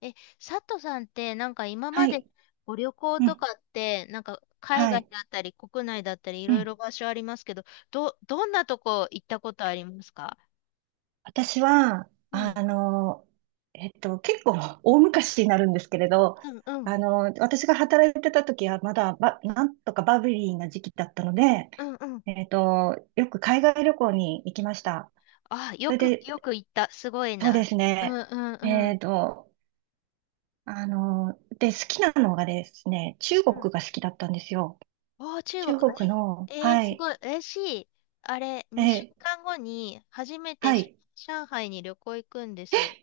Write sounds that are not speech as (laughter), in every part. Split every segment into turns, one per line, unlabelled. え、佐藤さんって今ま
は
で
い。
ご旅行
う
と
ん。
かって海
は
外
い。
だったり国内だったりい
う
ろい
ん。
ろ場所ありますけど、どんなとこ行ったことありますか？
私は、
うん。
結構大昔になるんですけれど、
うんうん。
私が働いてた時はまだなんとかバブリーな時期だったので、
うんうん。
よく海外旅行に行きました。
あ、
そ
よ
れ
く、よ
で、
く行った。すごい
そうで
な。
す
うん
ね。
うんう
えっ
ん。
と、あの、で、好きなのがですね、中
う
国
ん。
が好きだったんですよ。
おー、中
中国
国。
の、
え、えー
は
すごい。
い。
嬉しい。あれ、2
え、
週間後に初めて
は
し
い。
上海に旅行行くんですよ。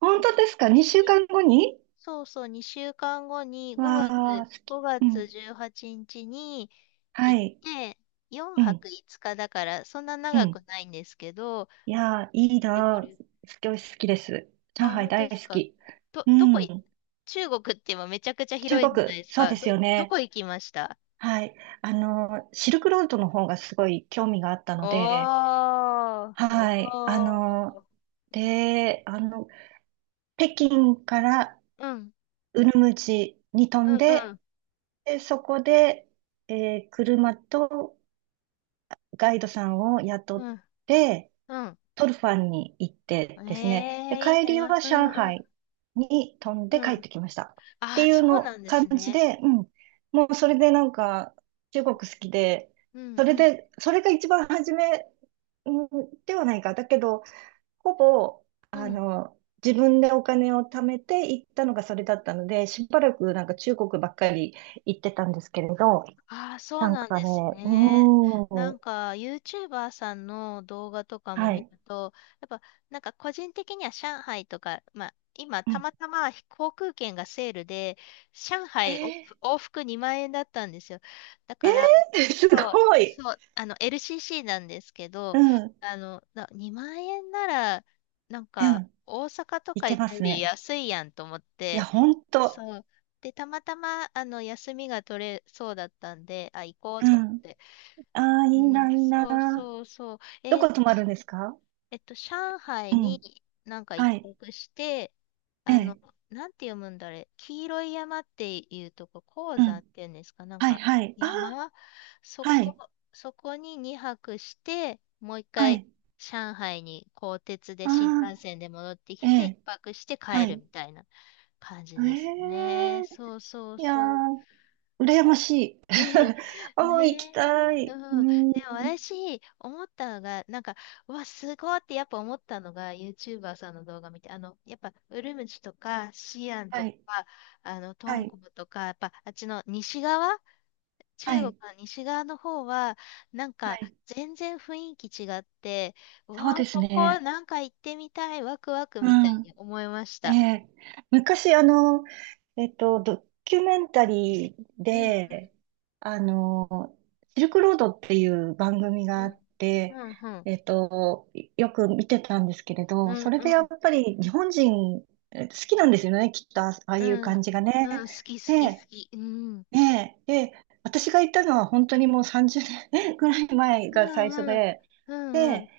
本
に
当ですか？ 2
に
週間後に。
そうそう、2週間後に
わあ、好き。
5
う
月
ん。
18日にちに
は
行っ
い。
て、4
うん。
泊5日だから、そんな
う
長
ん。
くないんですけど、
いやー、いい
で、こ
なー。
れ、
好きです。上
あ、
海
本当
大
で
好
すか。
き。
ど、
う
どこい、
ん。
中国って今めちゃくちゃ
中
広い
国、
じゃないです
そう
か。
ですよ
ど
ね。
こ行きました？
はい。あのー、シルクロードの方がすごい興味があったので、
おー、
はい。あ
お
の
ー。
ー、で、あの、北京から
うん、
ウルムチに飛
う
ん
ん、う
で、
ん、
で、そこで、車とガイドさんを雇
う
っ
ん、
て、
う
トルファンに行って
ん。え
ですね、で、
えーいい
帰り
な。
は
うん、
上
うん、
海に飛んで
うん。
帰っ
あ
てきました。っ
あ、
ていう
そうな
の
んで
感
す
じ
ね。
で、うん、もうそれでなんか中国好きで、
うん、
そ
う
れ
ん、
で、それが一番初め、うんではないか。だけど、ほぼ、
う
あ
ん。
の、自分でお金を貯めて行ったのがそれだったので、しばらくなんか中国ばっかり行ってたんですけれど、
ああ、そう
なん
なん
か
で
ね、
す
う
ね。な
ーん、
んか、YouTuber さんの動画とかも
は
見
い。
ると、やっぱ、なんか個人的には上海とか、まあ、今、
う
た
ん。
またま航空券がセールで、上海お
え
往復往2万円だったんですよ。だ
ー、
か
え
ら、
(laughs) す
そう、
ごい。
そう、あの、LCC なんですけ
う
ど、
ん、う
あの、2万円なら、なんか、
ん。
大阪と
い
か
け
行
ま
くよ
す
り
ね。
安いやんと思っ
いや、
て、
ほんと。
そう。で、たまたま、あの、休みが取れそうだったんで、あ、行こう
う
と思っ
ん。
て。
ああ、
うん、
いいな。
そうそうそう。
どこ泊まるんですか？
えっと、上
う
海に
ん。
なんか一
はい。
泊して、
え
あの、
え。
なんて読むんだあれ、黄色い山っていうとこ、黄
う
山
ん。
っていうんですか、なん
はい、
か
はい。ああ、
山、そ
は
こ、
い。
そこに2泊して、もう一
は
回
い。
上海に鋼鉄で
あ
新幹線
あ、
で戻って
え
きて、一
え。
泊して帰
は
る
い。
みたいな感じ
え
ですね。
え。
そうそう
いや
そう。
ー、羨ましい。
ええ
(laughs)
(laughs) ね
ああ、行き
え、
た
うん。で
い。
も
うん。
私、思ったのが、なんか、うわ、すごいってやっぱ思ったのが、YouTuber さんの動画見て、あの、やっぱ、ウルムチとか、シアンと
はい。
か、あの、ト
は
ン
い。
コムとか、やっぱ、あっちの西側、
は
中国
い。
の西側の方は、なん
は
か、
い。
全然雰囲気違って、う
そう
わあ、
です
ここ、
ね。
なんか行ってみたい、ワクワクみたい
うん。
に思いまし
え
た。
え。昔、ドキュメンタリー
うん、
で、あの、シルクロードっていう番組
う
があ
ん、
っ
う
て、
ん、うん、
えっと、よく見てたんですけれ
う
ど、そ
ん、
れ
うん、
で
う
や
ん、
っぱり日本人好きなんですよね、きっと、ああ
う
いう
ん、うん、
感じがね。
好き好き好
で、
き。うん、
ねえ、で、私が行ったのは本当にもう30年 (laughs) ぐらい前
う
が最初
ん、うん、
で、
うん、う
で、
ん、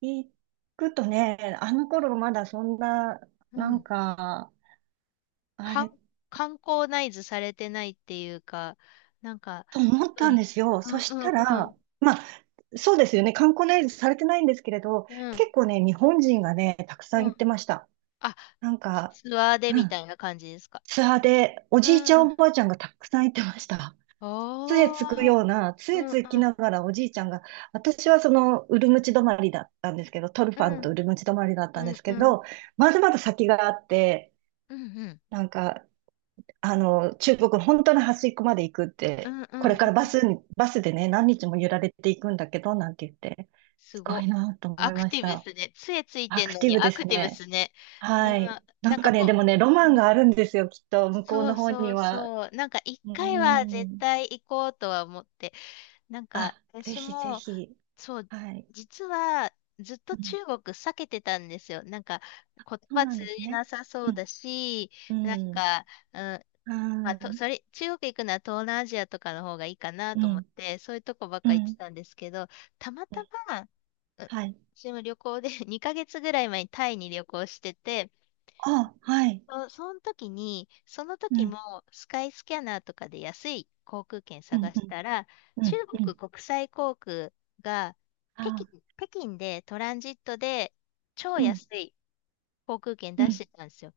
行くとね、あの頃まだそんな、
う
なん
ん。
か、あ
観
れ、
観光ナイズされてないっていうか、なんか、
と思っ
う
たん
ん、
ですよ。
う
そ
ん、
し
う
た
ん、
ら、
うん、
まあ、そうですよね、観光ナイズされてないんですけれど、
うん、
結構ね、日本人がね、たくさ
う
ん
ん。
行ってました。
あ、
なん
ツ
か、
ツアーで
う
みた
ん、
いな感じですか？
ツアーで、お
う
じいちゃん、
ん。
おばあちゃんがたくさん行ってました。杖
お
つくよ
ー。
うな、
う
杖
ん、うん、
つきながらおじいちゃんが、私はその、ウルムチ止まりだったんですけど、トルフ
う
ァンとウ
ん、
ルムチ止まりだった
う
んで
ん、
す
う
け
ん、うん、
ど、まだまだ先があって、
うん、う
なんか、中国の本当の端っこまで行くって、
ん、う
こ
ん、
れから
うん。
バスでね、何日も揺られていくんだけど、なんて言って、す
す
ご
ご。
いなと思
ア
い
ク
ま
テ
し
ィブっ
た。
すね。杖つい
ア
てん
ク
の
ティ
に
ブで
アク
す
ティブっ
ね。
すね。
はい。
な、
な
なん
ん
か
かね、で
も
もね、ロ
う、
マンがあるんですよ、きっと、向こう
そ
の
う
方
そ
に
う
は。
そう。なんか一
う
回は
ー
絶
ん。
対行こうとは思って。なんか
あ、ぜ
私
ひぜ
も、
ひ。
そう、
はい。
実はずっと
うん、
中国避けてたんですよ。なんか言
そう
葉
なん
通
です
じ
ね。
なさそ
う
う
ん、
だし、
う
なん
ん、
か、うん、
あ
まあ、
ー、
と、それ、中国行くなら東南アジアとかの方がいいかな
う
と思っ
ん、
て、そういうとこばっ
う
か行って
ん、
たんですけど、たま
う
た
ん、
ま、うん
はい。
私も旅行で (laughs) 2ヶ月ぐらい前にタイに旅行してて、
あ、はい。
その時に、その
う
時
ん、
もスカイスキャナーとかで安い航空券
うん、
探
う
した
ん、
ら、
う
中
ん、う
国
ん。
国際航空が北京、
あ
北京でトランジットで超
ー、うん、
安い航空券
う
出し
ん、
てたんですよ。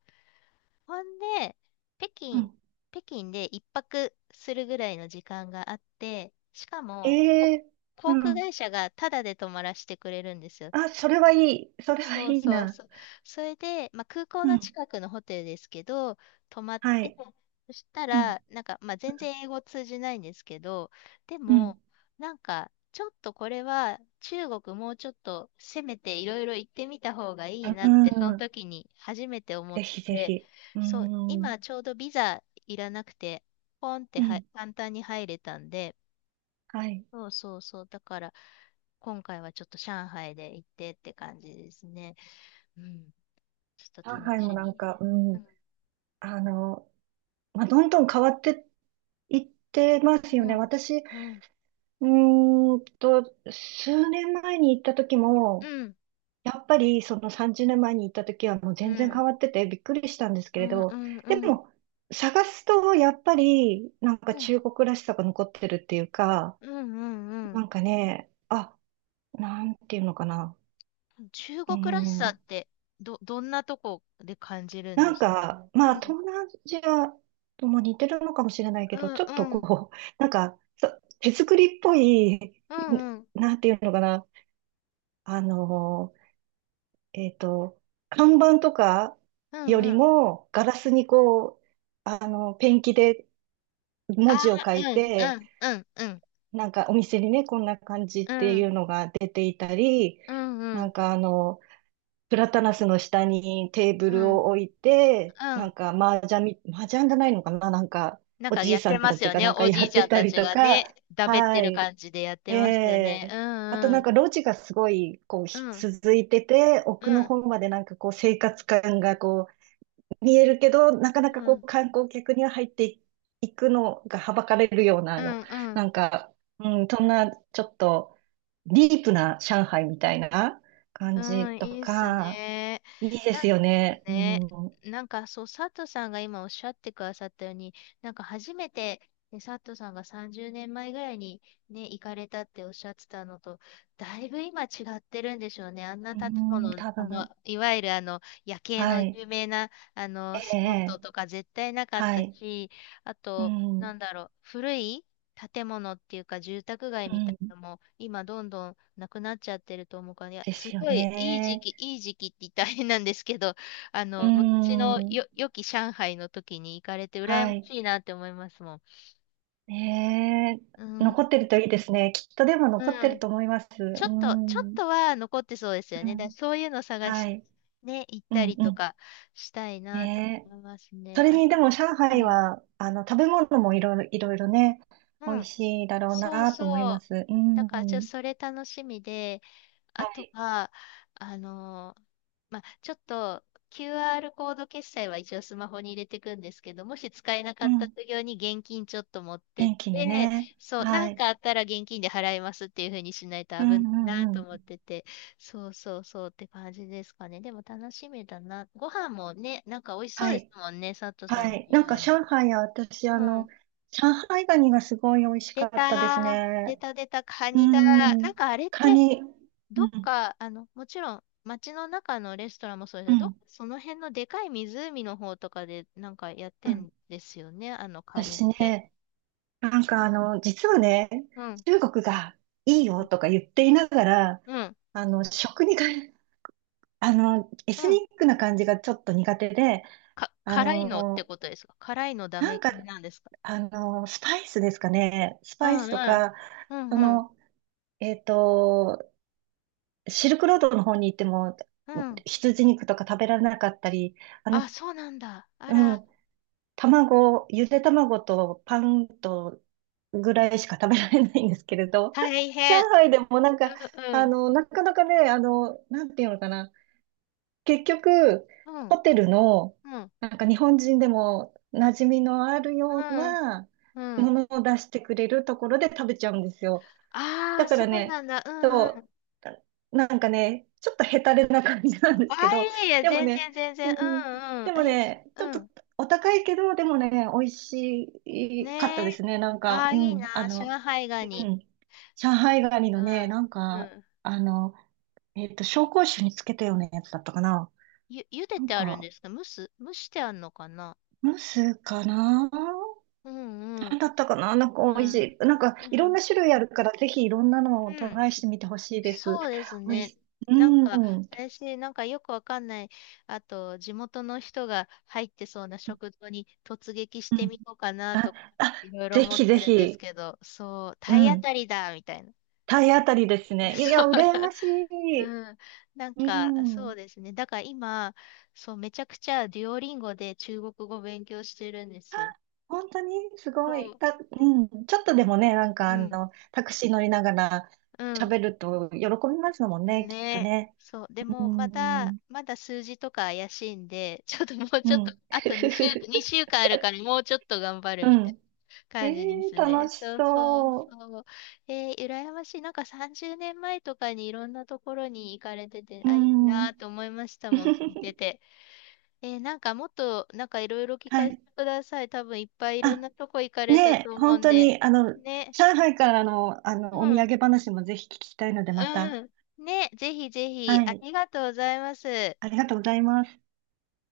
ほんで、北
う
京、
ん。
北京で一泊するぐらいの時間があって、しかも、
ええ。う
航空
ん。
会社がタダで泊まらせてくれるんですよ。
あ、それはいい。それはい
そう
い
そう
な。
そう。それで、まあ、空港
う
の
ん、
近くのホテルですけど、泊まっ
は
て、
い。
そした
うん、
ら、なんか、まあ、全然英語通じないんですけど、で
う
も、
ん、
なんか、ちょっとこれは中国もうちょっと攻めていろいろ行ってみた方がい
う
いなって、その
ん。
時に初めて思っ
ぜひぜ
て、
ひ。う
そう、
ん、
今ちょうどビザいらなくて、ポンって
う
は
ん、
簡単に入れたんで、
はい。
そうそうそう、だから、今回はちょっと上海で行ってって感じですね。うんちょっ
上
と楽
海も
し
なん
み。
か、う
う
ん、
ん。
あの、どんどん変わっていってますよ
う
ね。
ん、
私、
うん、
うーんと、数年前に行った時
う
も、
ん、
やっぱりその30年前に行った時はもう
う
全然
ん、
変わっててびっくりしたんですけ
う
れ
ん、う
ど、
ん、う
で
ん、うん、
も探すとやっぱりなん
う
か
ん、うん
中国らしさが残ってるっていうか、
うんうんうんうんうんうんう
な
ん
んかね、あ、なんていうのかな。
うんうんうん中
うー
国らしさ
ん、
ってどんなとこで感じるん
な
で
ん
すか？
か、まあ
うん、
東南アジアとも似てるのかもしれないけ
う
ど、
ん、
ちょっと
うん、
こう、(laughs) なんかそ手作りっぽい、ん、
うん、うん、
なんていうのかな。あのえっと、看板とか
う
よ
ん、う
り
ん。
も、ガラスにこう、ペンキで
あ
文字を書
あ、
い
うん、う
て、
ん、うん、うん、
なんかお店にね、こんな感じ
う
ってい
ん、
うのが出ていたり、
うん、う
なん
ん、
かあの、プラタナスの下にテーブ
う
ル
ん。
を置いて、
う
なん
ん。
か麻雀じゃないのかな、なんか
なん
お
か
じい
やっ
さ
て
ん
ま
た
す
ち
よ
が
ね。
なんか
お
や
じい
っ
ち
て
ゃん
た
た
り
ち
と
が
か、
ね、だべって
は
る
い。
感じでやって
え
ますよね。う
え、あと
ん、う
なん
ん、
か路地がすごいこう
う
ひ
ん、
続いてて、
う
奥の
ん、
方までなんかこう生活感がこう見えるけど、なかなか
う
こ
ん、
う観光客には入っていくのがはばかれるような
うん、う
な
ん、
んか、うん、そんなちょっとディープな上海みたいな
う
感じ
ん、
と
いいっす
か、
ね。
いいですよね。
ね、
う
なんかそう、佐藤さんが今おっしゃってくださったように、なんか初めて、ね、佐藤さんが30年前ぐらいにね、行かれたっておっしゃってたのと、だいぶ今違ってるんでしょうね。あんな建
ん、
物、
多
あの、
分、
いわゆるあの、夜景
は
の
い。
有名な、あ
え
の、スポット
え。
とか絶対なかっ
は
た
い。
し、あ
う
と、
ん、
な
う
んだろう、古い建物っていうか住宅街みたい
ん、
なのも今どんどんなくなっちゃってると思うから、いや、
で
す
すよ
ごいいい時
ね。
期、いい時期って言ったら変なんですけど、あ
う
の、昔の
ん。
よ、良き上海の時に行かれて
は
羨ま
い。
しいなって思いますもん。
ね
う
え、残
ん。
ってるといいですね。きっとでも残って
う
る
ん。
と思います。
ちょ
う
っと、ちょっ
ん。う
とは残ってそうですよね。だから
ん。
そういうの探
は
して、
い。
ね、行っ
う
た
ん、
り
う
と
ん。
かしたいなと
ねえ。
思います
そ
ね。
れ
あ、
にでも上
う
海
ん。
は、食べ物もいろいろ、いろいろね、美
う
味
ん。
しいだろう
そう
なと思い
そ
ま
う。
す。う
だから、ちょっと
ん。
それ楽しみで、
は
あと
い。
は、あのーまあ、ちょっと QR コード決済は一応スマホに入れていくんですけど、もし使えなか
う
った
ん。
時用に現金ちょっと持ってっ
元気で
て、
ね。
そう、な
は
ん
い。
かあったら現金で払いますっていう風にしないと
うん、
危ないな
うん、う
と思っ
ん。
てて、そうそうそうって感じですかね。でも楽しみだな。ご飯もね、なんか美味しそ
は
うです
い。
もんね、佐藤さん
は
も
い。
言う
なん
よ
か
うに。
上海は私、
うん。
上海ガニがすごい美味し
出
かったです
たー。出
ね。
た出た、カ
う
ニだ。な
ん。
んかあれっ
カ
て、
ニ。
ど
う
っ
ん
か、あの、もちろん、街の中のレストランもそうです
う
けど、どっか
ん、
その辺のでかい湖の方とかでなんかやっ
う
て
ん、
んですよね、あのカニっ
私
て。
ね、実はね、
うん、
中国がいい
う
よ
ん、
とか言っていながら、
うん、
あの、食にか、(laughs) エス
うん。
ニックな感じがちょっと苦手で、あ
辛いのって
の、
ことですか？辛いのダ
な
メ
んか、
系なんですか？
スパイスですかね、ス
う
パイ
ん、
スと
うん、
か、
うん、
そ
うん、
の、えっと、シルクロードの方に行っても、
うん。
羊肉とか食べられなかったり、あの、
あ、そうなんだ。あ
う
ら、
ん、卵、ゆで卵とパンとぐらいしか食べられないんですけれど、
大
(laughs) 上
変。
海でもなん
う
か、
ん、うん、
なかなかね、なんていうのかな、結局、
う
ホ
ん、
テルの、
うん、
なんか日本人でも馴染みのあるよう
うん。
な
う
も
ん。
のを出してくれるところで食べちゃうんですよ。
あ
だ
あ、
か
そ
ら
うな
ね、
んだ。うんうん。
そう、なんかね、ちょっとヘタレな感じなんで
あ
すけ
あ、
ど、
いやいや、
でも
全
ね、
然全
う
然。う
ん、
んうん。
でも
え、
ね、ちょっ
う
と
ん。
お高いけど、でもね、美味しかった
ね
で
え。
すね。
ああ、いいな。上海ガ
う
ニ。
ん、上海ガニの
う
ね、
ん。うん。
あの、紹興酒につけたようなやつだったかな。
茹で
なん
てあるん
か、
ですか？蒸してあるのかな？
ムスかな。
うんう
な
ん。
んだったかな。なんか
う
美味し
ん。
い。なんか、い
う
ろん
ん。
な種類あるから、ぜひいろんなのを
う
トライ
ん。
してみてほしいです。
そうです
美味し
ね。
い。
なんか、
うん。
私、なんかよくわかんない、あと、地元の人が入ってそうな
う
食堂に突撃して
ん。
みようかな
あ、
とか、
あ、
いろいろ
ぜ
思っ
ひぜ
てるんです
ひ。
けど、そう、
う
体当
ん。
たりだみたいな。
体当たりです
(laughs)
ね。い
そう。
や、羨ましい。
うん。なん
う
か、そう
ん。
ですね。だから今、そう、めちゃくちゃデュオリンゴで中国語勉強してるんで
あ、
すよ。
本当にす
そ
ごい。
う。
うん。ちょっとでもね、
うん。
タクシー乗りながら
うん。
喋ると喜びますもんね、きっと
ね。
ね。
そう。で
う
も、まだ、
ん。
まだ数字とか怪しいんで、ちょっともう
う
ちょっと、
ん。
あと2週、
(laughs)
2週間あるからもうちょっと頑張る
う
みたいな
ん。(laughs)
感じで
えー、
す
楽
ね。
し
そうそう
そ
そう。えー、羨ましい。なんか30年前とかにいろんなところに行かれてて、
う。う
あ、いい
ん。
なと思いましたもん、聞いて
(laughs)
て。えーなんかもっと、なんかいろいろ聞
は
かせ
い。
てください。多分いっぱいいろん
あ、
なとこ行かれた
ね
と
え、
思う
本
ん
当
で。
に、
ね。
上海からの、
う
お土
ん。
産話もぜひ聞きたいので、また。
うん。ね。ぜひぜひ、
は
あ
い。
りがとうございます。
ありがとうございます。